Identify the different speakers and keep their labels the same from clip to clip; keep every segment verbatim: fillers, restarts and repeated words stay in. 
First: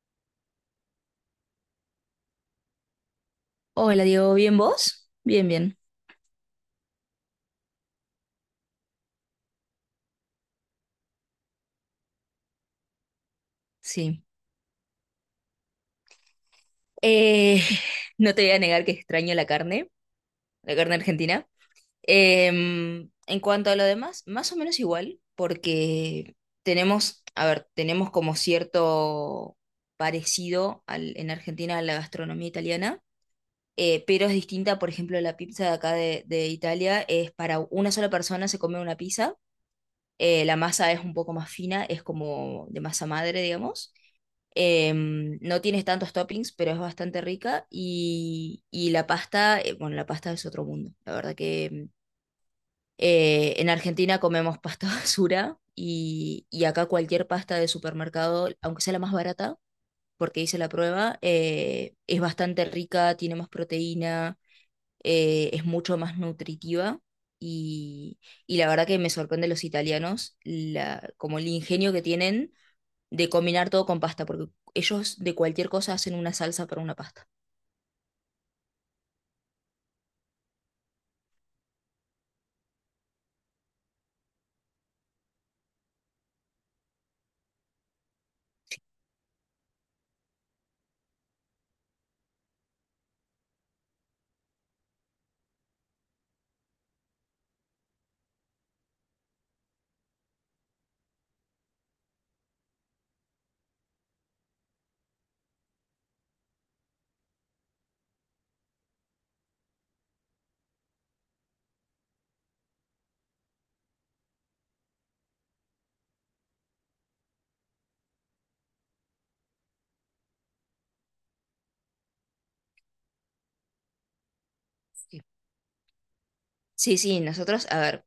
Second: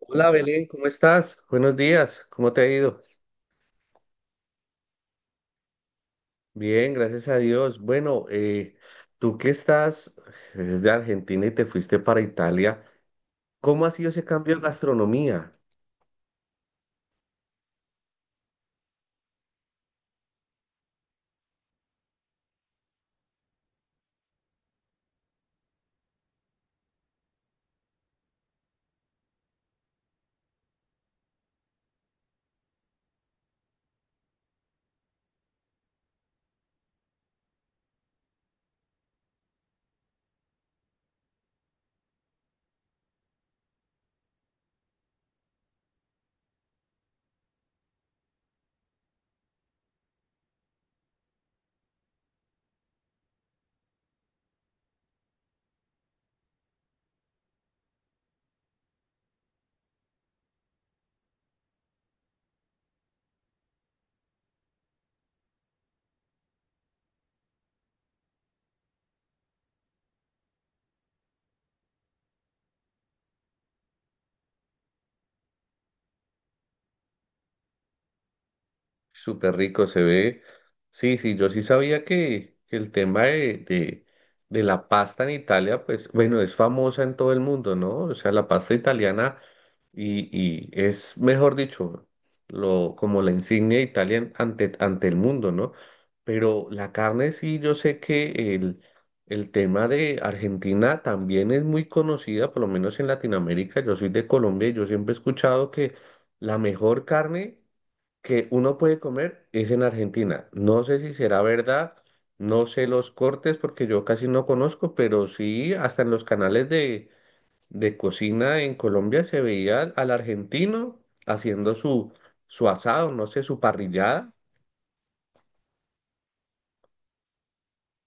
Speaker 1: Hola Belén, ¿cómo estás? Buenos días, ¿cómo te ha ido?
Speaker 2: Hola, Diego, ¿bien vos? Bien, bien,
Speaker 1: Bien, gracias a Dios. Bueno, eh, tú que estás desde Argentina y te fuiste para Italia, ¿cómo ha sido
Speaker 2: sí.
Speaker 1: ese cambio de gastronomía?
Speaker 2: Eh, no te voy a negar que extraño la carne, la carne argentina. Em, en cuanto a lo demás, más o menos igual, porque tenemos, a ver, tenemos como cierto parecido al- en Argentina a la gastronomía italiana, eh, pero es distinta. Por ejemplo, la pizza de acá de, de Italia es para una sola persona, se come una pizza. Eh, la masa es un poco más fina, es como de masa madre, digamos. Em, no tienes tantos toppings, pero es bastante rica. Y, y la pasta, eh, bueno, la pasta es otro mundo. La verdad que em, eh, en Argentina comemos pasta basura, y, y acá cualquier pasta de supermercado, aunque sea la más barata, porque hice la prueba, eh, es bastante rica, tiene más proteína, eh, es mucho más nutritiva. Y, y la verdad que me sorprende los italianos, la, como el ingenio que tienen de combinar todo con pasta, porque ellos de cualquier cosa hacen una salsa para una pasta.
Speaker 1: Súper rico se ve. Sí, sí, yo sí sabía que, que el tema de, de, de la pasta en Italia, pues bueno, es famosa en todo el mundo, ¿no? O sea, la pasta italiana. Y, y es, mejor dicho, lo, como la insignia de Italia en- ante, ante el mundo, ¿no? Pero la carne sí, yo sé que el, el tema de Argentina también es muy conocida, por lo menos en Latinoamérica. Yo soy de Colombia y yo siempre he escuchado que la mejor carne que uno puede comer es en Argentina. No sé si será verdad, no sé los cortes porque yo casi no conozco, pero sí, hasta en los canales de de cocina en Colombia se veía al, al argentino haciendo su, su asado, no sé, su parrillada,
Speaker 2: Sí. Sí, sí, nosotros, a ver,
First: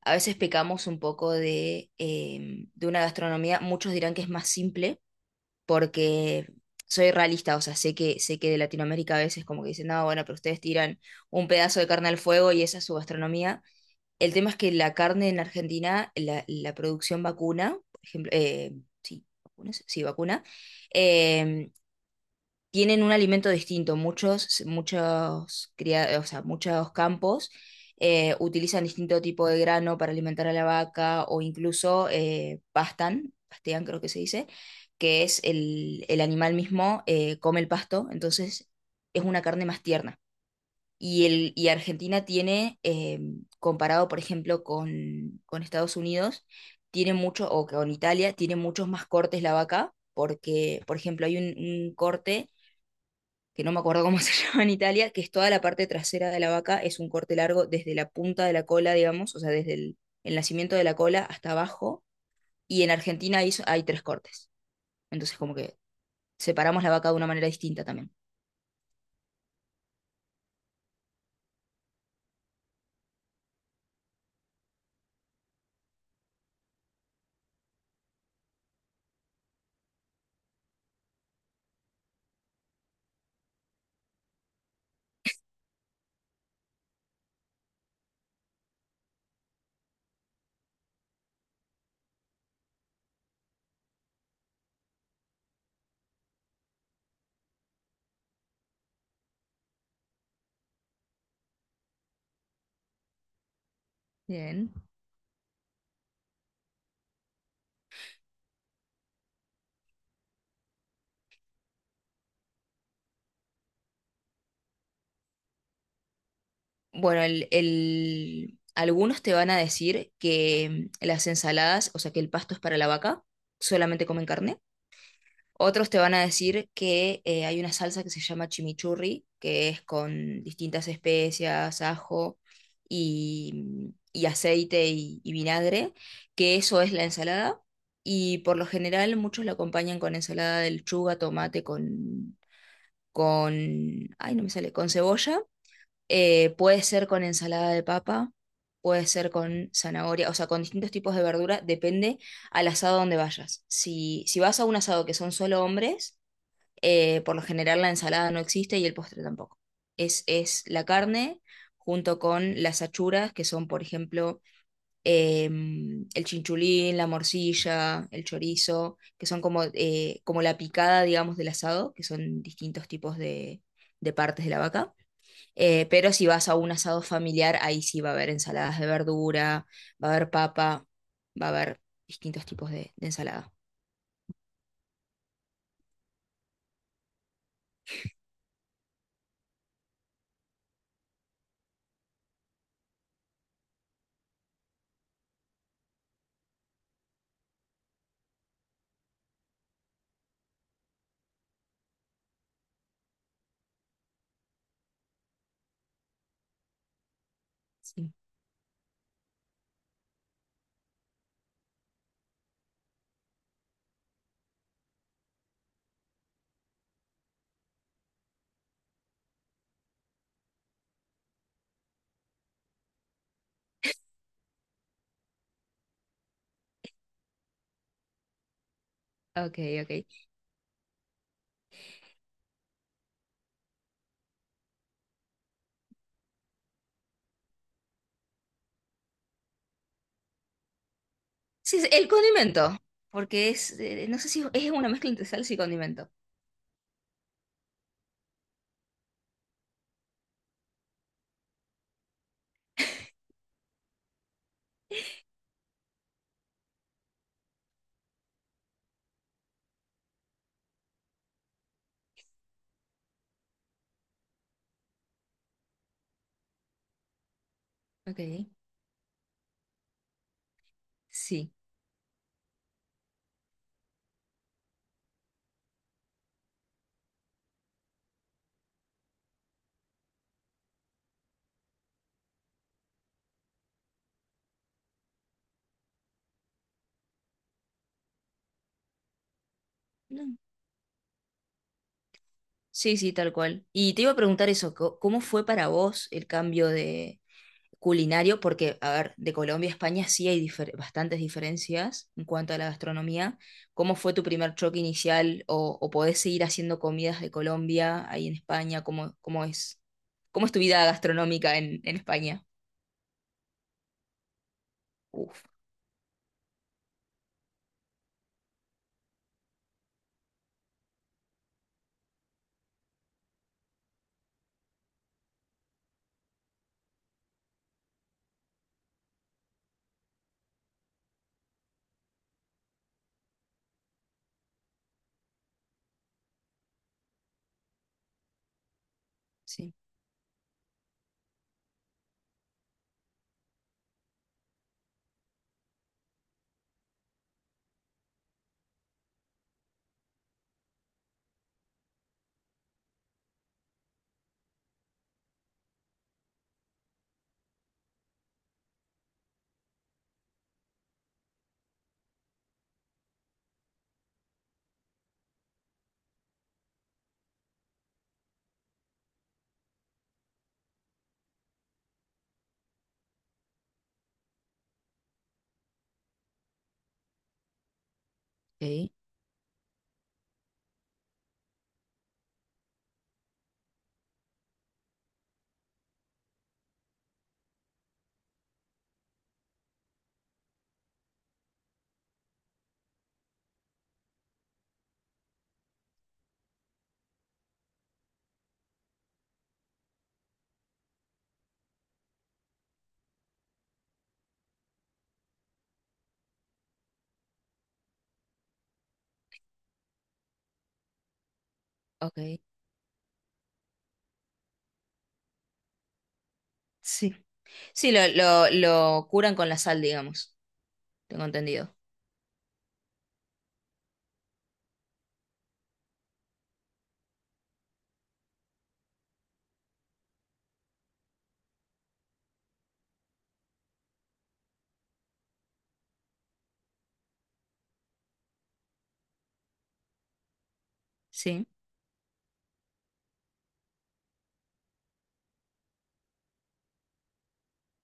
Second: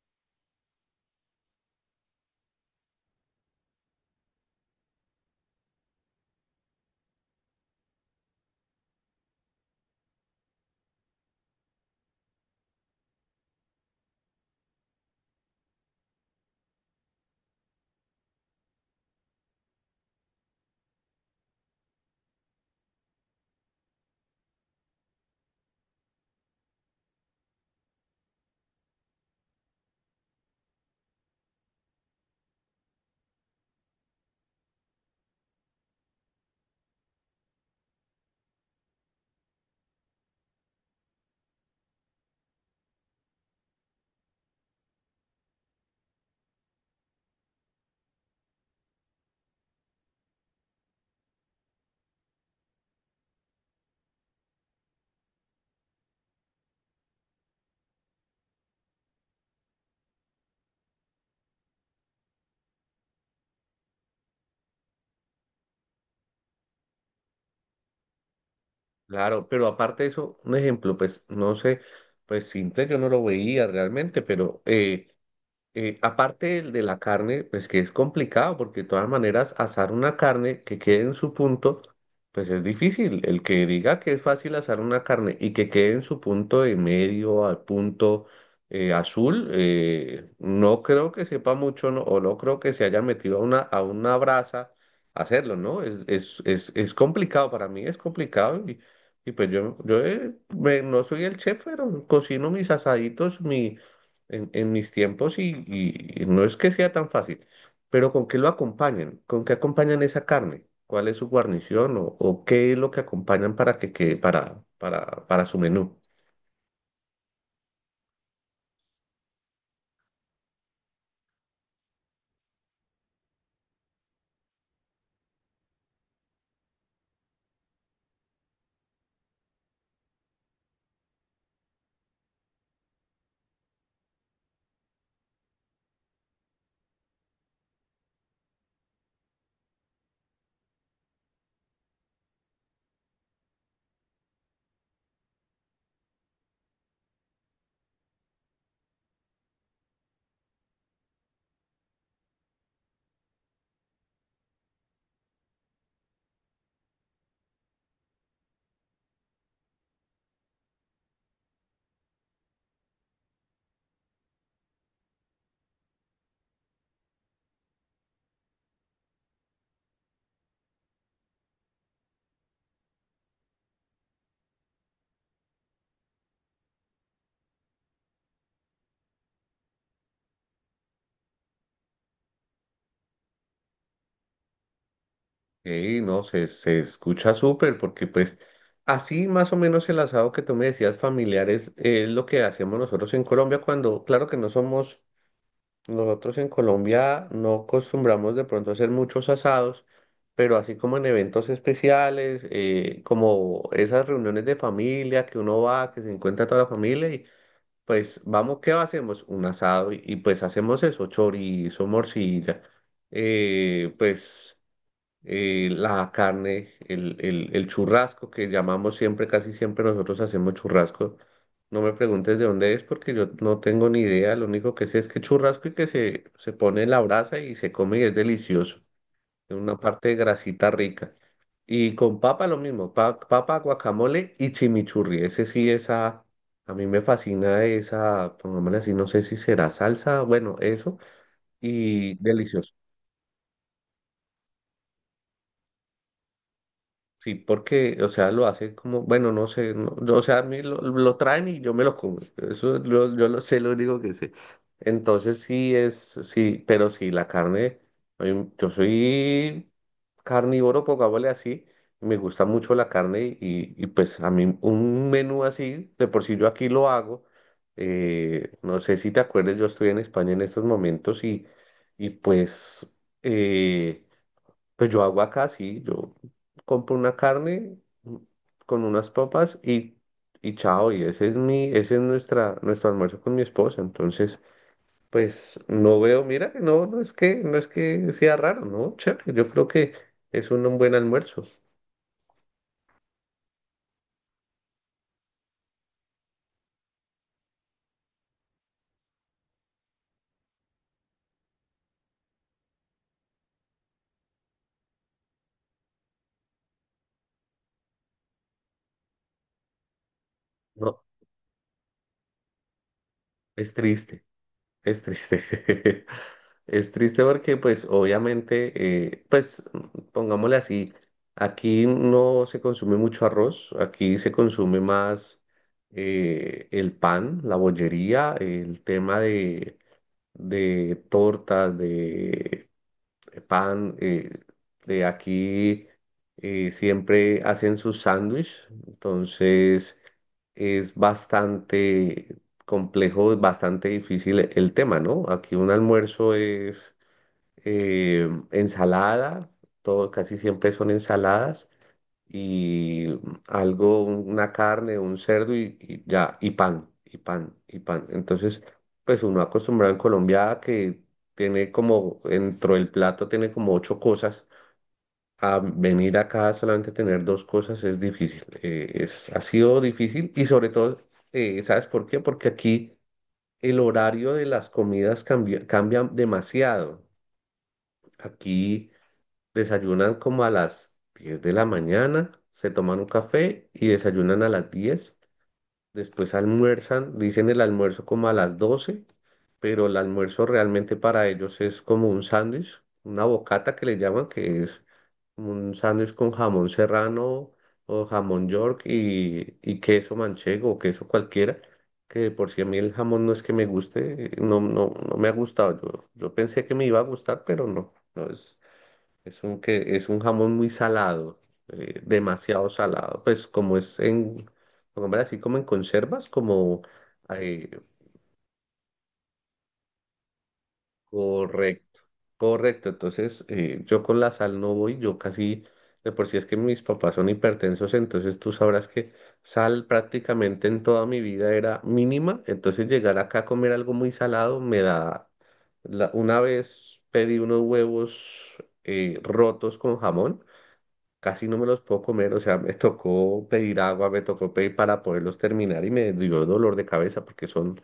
Speaker 2: a veces pecamos un poco de, eh, de una gastronomía, muchos dirán que es más simple, porque soy realista. O sea, sé que, sé que de Latinoamérica a veces como que dicen, no, bueno, pero ustedes tiran un pedazo de carne al fuego y esa es su gastronomía. El tema es que la carne en Argentina, la, la producción vacuna, por ejemplo, eh, sí, vacunas, sí, vacuna, eh, tienen un alimento distinto. Muchos, muchos, cria- o sea, muchos campos eh, utilizan distinto tipo de grano para alimentar a la vaca, o incluso eh, pastan, pastean, creo que se dice, que es el, el animal mismo eh, come el pasto, entonces es una carne más tierna. Y, el, y Argentina tiene, eh, comparado por ejemplo con, con Estados Unidos, tiene mucho, o con Italia, tiene muchos más cortes la vaca, porque por ejemplo hay un un corte que no me acuerdo cómo se llama en Italia, que es toda la parte trasera de la vaca, es un corte largo desde la punta de la cola, digamos, o sea, desde el, el nacimiento de la cola hasta abajo, y en Argentina hay, hay tres cortes. Entonces, como que separamos la vaca de una manera distinta también.
Speaker 1: claro, pero aparte de eso, un ejemplo, pues no sé, pues simple yo no lo veía realmente, pero eh, Eh, aparte del de la carne, pues que es complicado, porque de todas maneras asar una carne que quede en su punto, pues es difícil. El que diga que es fácil asar una carne y que quede en su punto de medio al punto eh, azul, eh, no creo que sepa mucho, no, o no creo que se haya metido a una, a una brasa a hacerlo, ¿no? Es, es, es, es complicado, para mí es complicado y, y pues yo, yo eh, me- no soy el chef, pero cocino mis asaditos, mi en, en
Speaker 2: Bien.
Speaker 1: mis tiempos y, y- y no es que sea tan fácil, pero ¿con qué lo acompañan? ¿Con qué acompañan esa carne? ¿Cuál es su guarnición o, o qué es lo que acompañan para que quede para, para, para su menú?
Speaker 2: Bueno, el, el- algunos te van a decir que mm, las ensaladas, o sea, que el pasto es para la vaca, solamente comen carne. Otros te van a decir que eh, hay una salsa que se llama chimichurri, que es con distintas especias, ajo y, y aceite y, y vinagre, que eso es la ensalada. Y por lo general muchos la acompañan con ensalada de lechuga, tomate, con, con, ay, no me sale, con cebolla. Eh, puede ser con ensalada de papa, puede ser con zanahoria, o sea, con distintos tipos de verdura, depende al asado donde vayas. Si, si vas a un asado que son solo hombres, eh, por lo general la ensalada no existe y el postre tampoco. Es, es la carne junto con las achuras, que son, por ejemplo, em, el chinchulín, la morcilla, el chorizo, que son como, eh, como la picada, digamos, del asado, que son distintos tipos de, de partes de la vaca. Eh, pero si vas a un asado familiar, ahí sí va a haber ensaladas de verdura, va a haber papa, va a haber distintos tipos de, de ensalada.
Speaker 1: Y no, se, se escucha súper porque pues así más o menos el asado que tú me decías familiares es es lo que hacemos nosotros en Colombia cuando, claro que no somos. Nosotros en Colombia no acostumbramos de pronto a hacer muchos asados, pero así como en eventos especiales, eh, como esas reuniones de familia que uno va, que se encuentra toda la familia y
Speaker 2: Sí.
Speaker 1: pues vamos, ¿qué hacemos? Un asado y, y, pues hacemos eso, chorizo, morcilla, eh, pues eh, la carne, el, el, el churrasco que llamamos siempre, casi siempre nosotros hacemos churrasco. No me preguntes de dónde es porque yo no tengo ni idea. Lo único que sé es que churrasco y que se, se pone en la brasa y se come y es delicioso. Es
Speaker 2: Ok,
Speaker 1: una
Speaker 2: ok.
Speaker 1: parte de grasita rica. Y con papa lo mismo, pa- papa, guacamole y chimichurri. Ese sí, esa, a mí me fascina esa, pongámosle así, no sé si será salsa, bueno, eso,
Speaker 2: Sí, sí, el
Speaker 1: y delicioso.
Speaker 2: condimento, porque es, eh, no sé si es una mezcla entre salsa y condimento.
Speaker 1: Sí, porque, o sea, lo hace como, bueno, no sé, no- yo, o sea, a mí lo, lo traen y yo me lo como. Eso lo- yo lo sé, lo único que sé. Entonces sí es, sí, pero sí, la carne, em, yo soy carnívoro, pongámosle así, me gusta mucho la carne y, y pues a mí un menú así, de por sí yo aquí lo hago.
Speaker 2: Ok,
Speaker 1: Eh, no sé si te acuerdas, yo estoy en España en estos momentos y,
Speaker 2: sí.
Speaker 1: y pues... eh, pues yo hago acá, sí, yo compro una carne mm, con unas papas y, y chao, y ese es mi, ese es nuestra, nuestro almuerzo con mi esposa. Entonces, pues no veo, mira, que no, no es que, no es que sea raro, ¿no? Chévere, yo creo que
Speaker 2: No.
Speaker 1: es un, un buen almuerzo.
Speaker 2: Sí, sí, tal cual. Y te iba a preguntar eso, co- ¿cómo fue para vos el cambio de culinario? Porque, a ver, de Colombia a España sí hay difer- bastantes diferencias en cuanto a la gastronomía. ¿Cómo fue tu primer choque inicial? ¿O, o podés seguir haciendo comidas de Colombia ahí en España? ¿Cómo, ¿cómo es, cómo es tu vida
Speaker 1: No,
Speaker 2: gastronómica en, en España?
Speaker 1: es triste. Es
Speaker 2: Uf,
Speaker 1: triste. Es triste porque, pues, obviamente, eh, pues, pongámosle así, aquí no se consume mucho arroz, aquí se consume más eh, el pan, la bollería, el tema de, de tortas, de pan. Eh, de aquí eh, siempre hacen su sándwich,
Speaker 2: sí.
Speaker 1: entonces es bastante complejo, bastante difícil e- el tema, ¿no? Aquí un almuerzo es eh, ensalada, todo, casi siempre son ensaladas y algo, una carne, un cerdo y, y ya, y pan, y pan, y pan. Entonces, pues uno acostumbrado en Colombia a que tiene como, dentro del plato tiene como ocho cosas. A venir acá solamente tener dos cosas es difícil. Eh, es, ha sido difícil y sobre todo, eh, ¿sabes por qué? Porque aquí el horario de las comidas cambia, cambia demasiado. Aquí
Speaker 2: Ok,
Speaker 1: desayunan como a las diez de la mañana, se toman un café y desayunan a las diez. Después almuerzan, dicen el almuerzo como a las doce, pero el almuerzo realmente para ellos es como un sándwich, una bocata que le llaman, que es un sándwich con jamón serrano o jamón york y, y queso manchego o queso cualquiera, que de por si a mí el jamón no es que me guste, eh, no, no, no me ha gustado. Yo, yo pensé que me iba a gustar, pero no, no es. Es un, que, es un jamón muy salado, eh,
Speaker 2: ok.
Speaker 1: demasiado salado. Pues como es en, como hombre, así como en conservas, como
Speaker 2: Sí.
Speaker 1: eh,
Speaker 2: Sí, lo, lo, lo curan con la sal, digamos. Tengo entendido.
Speaker 1: correcto, correcto. Entonces, eh, yo con la sal no voy, yo casi, de por sí es que mis papás son hipertensos, entonces tú sabrás que sal prácticamente en toda mi vida era mínima. Entonces llegar acá a comer algo muy salado me da, la- una vez pedí unos huevos eh, rotos con jamón.
Speaker 2: Sí,
Speaker 1: Casi no me los puedo comer, o sea, me tocó pedir agua, me tocó pedir para poderlos terminar y me dio dolor de cabeza porque son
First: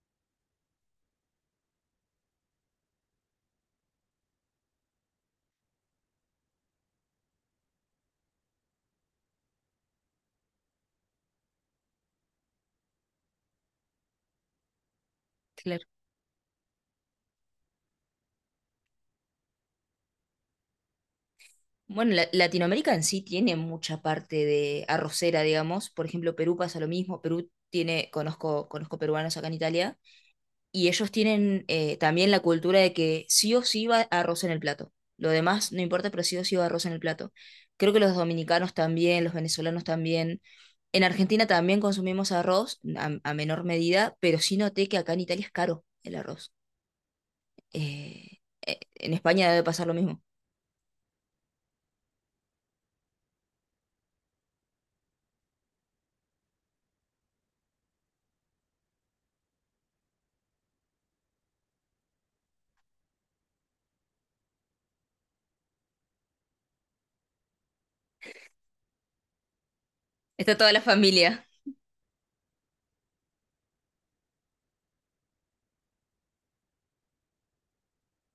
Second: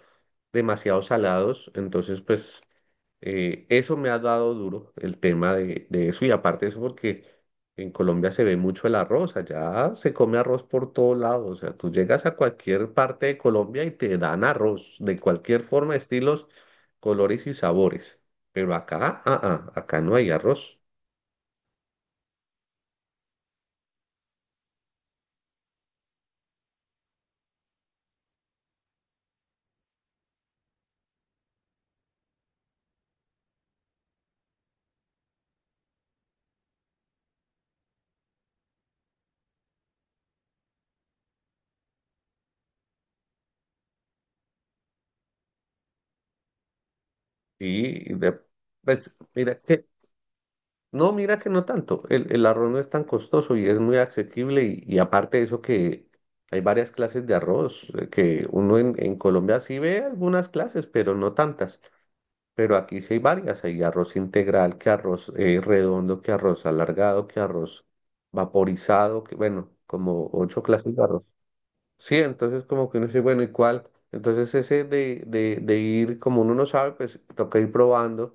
Speaker 1: demasiado salados, entonces pues eh, eso me ha dado duro el tema de, de eso y aparte de eso porque en Colombia se ve mucho el arroz, allá se come arroz por todos lados, o sea, tú llegas a cualquier parte de Colombia y te dan arroz de cualquier
Speaker 2: claro.
Speaker 1: forma, estilos, colores y sabores, pero acá, ah, ah, acá no hay arroz
Speaker 2: Bueno, la- Latinoamérica en sí tiene mucha parte de arrocera, digamos. Por ejemplo, Perú pasa lo mismo. Perú tiene, conozco, conozco peruanos acá en Italia, y ellos tienen eh, también la cultura de que sí o sí va arroz en el plato. Lo demás no importa, pero sí o sí va arroz en el plato. Creo que los dominicanos también, los venezolanos también. En Argentina también consumimos arroz a a menor medida, pero sí noté que acá en Italia es caro el arroz.
Speaker 1: y de-
Speaker 2: Eh, eh,
Speaker 1: pues
Speaker 2: en España
Speaker 1: mira
Speaker 2: debe
Speaker 1: que
Speaker 2: pasar lo mismo.
Speaker 1: no, mira que no tanto. El, el arroz no es tan costoso y es muy asequible. Y, y aparte de eso que hay varias clases de arroz, eh, que uno en, en Colombia sí ve algunas clases, pero no tantas. Pero aquí sí hay varias. Hay arroz integral, que arroz eh, redondo, que arroz alargado, que arroz vaporizado, que bueno, como
Speaker 2: Está
Speaker 1: ocho
Speaker 2: toda la
Speaker 1: clases de arroz.
Speaker 2: familia.
Speaker 1: Sí, entonces como que uno dice, bueno, ¿y cuál? Entonces ese de, de, de ir, como uno no sabe, pues toca ir probando,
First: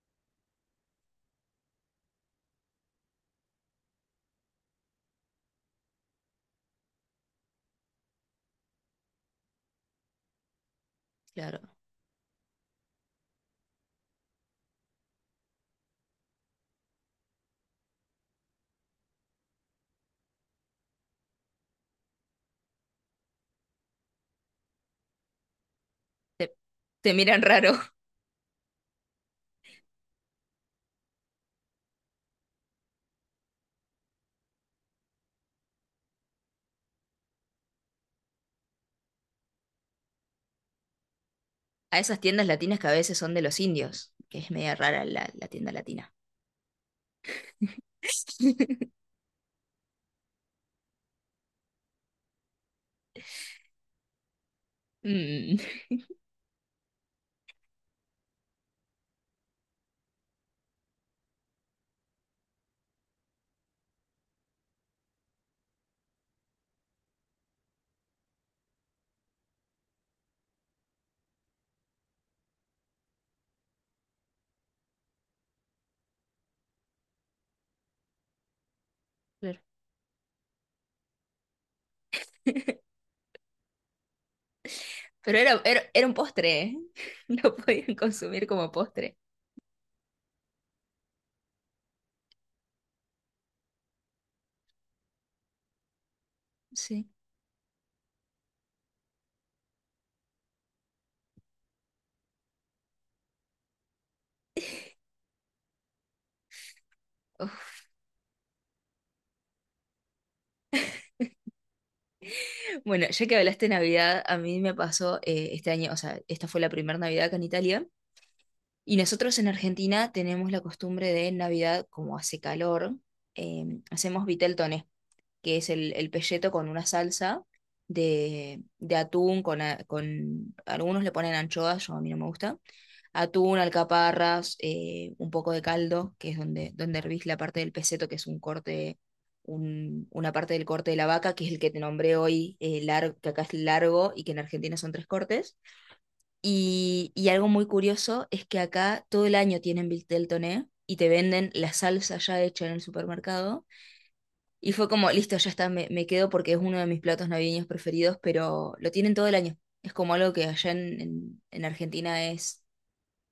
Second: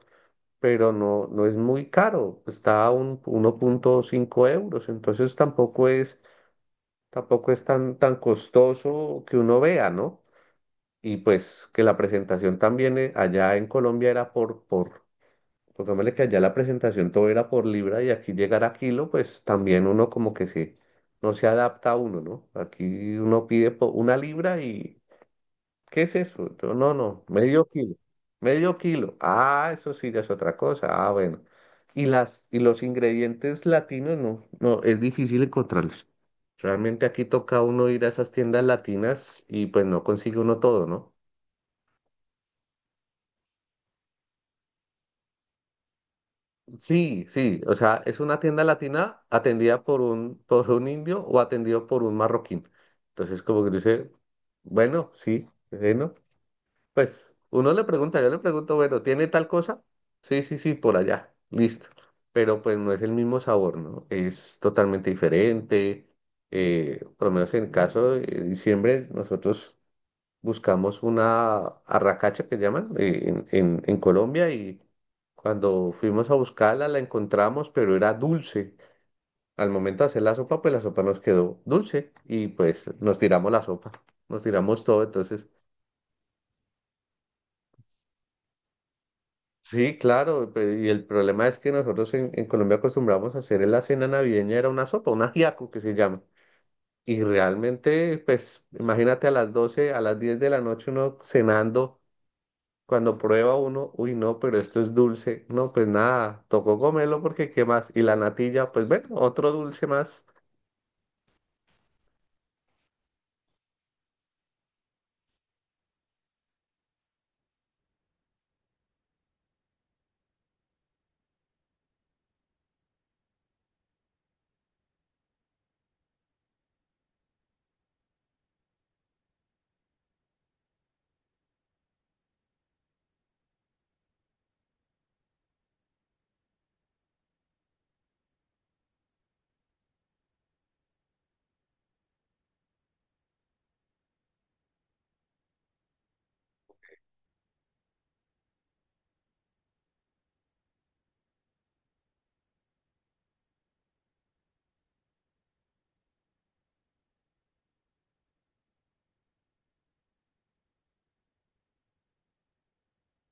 Speaker 1: pero no, no es muy caro, está a un, uno punto cinco euros, entonces tampoco es, tampoco es tan, tan costoso que uno vea, ¿no? Y
Speaker 2: Claro.
Speaker 1: pues que la presentación también eh, allá en Colombia era por, por, pongámosle que allá la presentación todo era por libra y aquí llegar a kilo, pues también uno como que se, no se adapta a uno, ¿no? Aquí uno pide po- una libra y ¿qué es eso?
Speaker 2: Te,
Speaker 1: Yo, no,
Speaker 2: te
Speaker 1: no,
Speaker 2: miran
Speaker 1: medio
Speaker 2: raro.
Speaker 1: kilo. Medio kilo. Ah, eso sí, ya es otra cosa. Ah, bueno. Y las, y los ingredientes latinos, no, no, es difícil encontrarlos. Realmente aquí toca uno ir a esas tiendas latinas y pues no consigue uno todo, ¿no?
Speaker 2: A esas tiendas latinas que a veces son de los indios, que es media rara la, la tienda latina.
Speaker 1: Sí, sí, o sea, es una tienda latina atendida por un, por un indio o atendido por un marroquín. Entonces, como que dice, bueno, sí,
Speaker 2: Mm,
Speaker 1: bueno. Pues uno le pregunta, yo le pregunto, bueno, ¿tiene tal cosa? Sí, sí, sí, por allá, listo. Pero pues no es el mismo sabor, ¿no? Es totalmente diferente. Eh, por lo menos en el caso de diciembre, nosotros buscamos una arracacha que llaman eh, en, en, en Colombia y cuando fuimos a buscarla la encontramos, pero era dulce.
Speaker 2: claro.
Speaker 1: Al momento de hacer la sopa, pues la sopa nos quedó dulce y pues nos tiramos la sopa, nos tiramos todo,
Speaker 2: Pero
Speaker 1: entonces...
Speaker 2: era, era, era un postre, ¿eh? Lo podían consumir como postre.
Speaker 1: Sí, claro, pe- y el problema es que nosotros en, en Colombia acostumbramos a hacer en la cena navideña, era una sopa, un ajiaco que se llama.
Speaker 2: Sí.
Speaker 1: Y realmente, pues, imagínate a las doce, a las diez de la noche uno cenando, cuando prueba uno, uy, no, pero esto es dulce. No, pues nada, tocó comerlo porque qué
Speaker 2: Uf.
Speaker 1: más. Y la natilla, pues bueno, otro dulce más.
Speaker 2: Bueno, ya que hablaste de Navidad, a mí me pasó eh, este año, o sea, esta fue la primera Navidad acá en Italia. Y nosotros en Argentina tenemos la costumbre de en Navidad, como hace calor, eh, hacemos vitel toné, que es el, el pelleto con una salsa de, de atún, con, a- con algunos le ponen anchoas, yo a mí no me gusta, atún, alcaparras, eh, un poco de caldo, que es donde, donde hervís la parte del peseto, que es un corte, un- una parte del corte de la vaca, que es el que te nombré hoy, largo, que acá es largo y que en Argentina son tres cortes. Y, y algo muy curioso es que acá todo el año tienen Vitel Toné y te venden la salsa ya hecha en el supermercado, y fue como, listo, ya está, me, me quedo porque es uno de mis platos navideños preferidos, pero lo tienen todo el año. Es como algo que allá en, en- en Argentina es,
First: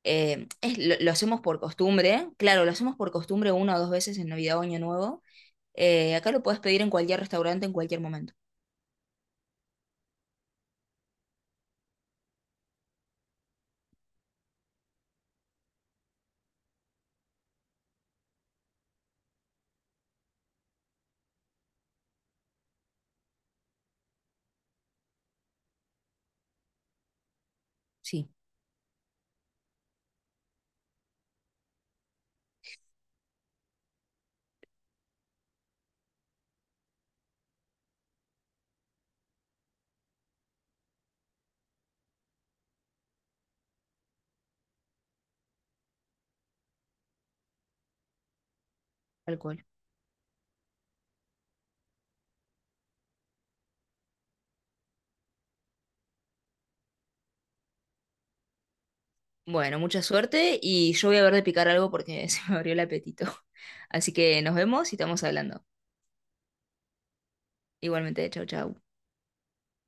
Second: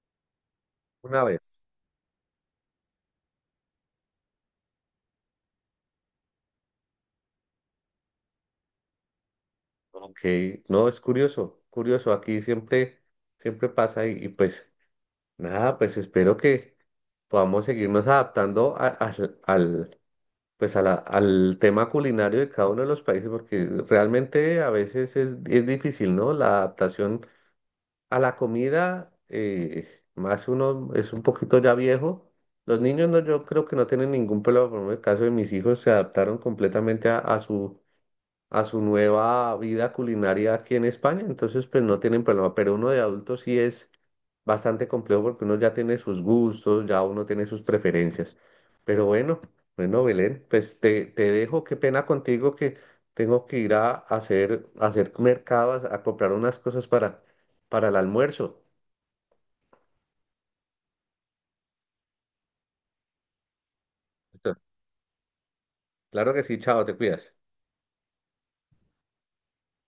Speaker 2: eh, es lo, lo
Speaker 1: Una
Speaker 2: hacemos por
Speaker 1: vez.
Speaker 2: costumbre, claro, lo hacemos por costumbre una o dos veces en Navidad o Año Nuevo. Eh, acá lo puedes pedir en cualquier restaurante en cualquier momento.
Speaker 1: Ok, no, es curioso, curioso, aquí siempre, siempre pasa y, y pues nada, pues espero que podamos seguirnos adaptando a- al, al, pues a la- al tema culinario de cada uno de los países, porque realmente a veces es, es difícil, ¿no? La adaptación a
Speaker 2: Sí,
Speaker 1: la comida, eh, más uno es un poquito ya viejo. Los niños no, yo creo que no tienen ningún problema, por ejemplo, en el caso de mis hijos se adaptaron completamente a, a su a su nueva vida culinaria aquí en España, entonces pues no tienen problema, pero uno de adulto sí es bastante complejo porque uno ya tiene sus gustos, ya uno tiene sus preferencias. Pero
Speaker 2: tal
Speaker 1: bueno,
Speaker 2: cual.
Speaker 1: bueno, Belén, pues te, te dejo, qué pena contigo que tengo que ir a hacer, a hacer mercados, a comprar unas cosas para, para el almuerzo.
Speaker 2: Bueno, mucha suerte y yo voy a ver de picar algo porque se me abrió el apetito. Así que nos
Speaker 1: Listo.
Speaker 2: vemos y estamos hablando.
Speaker 1: Claro que sí, chao, te cuidas.
Speaker 2: Igualmente, chau, chau.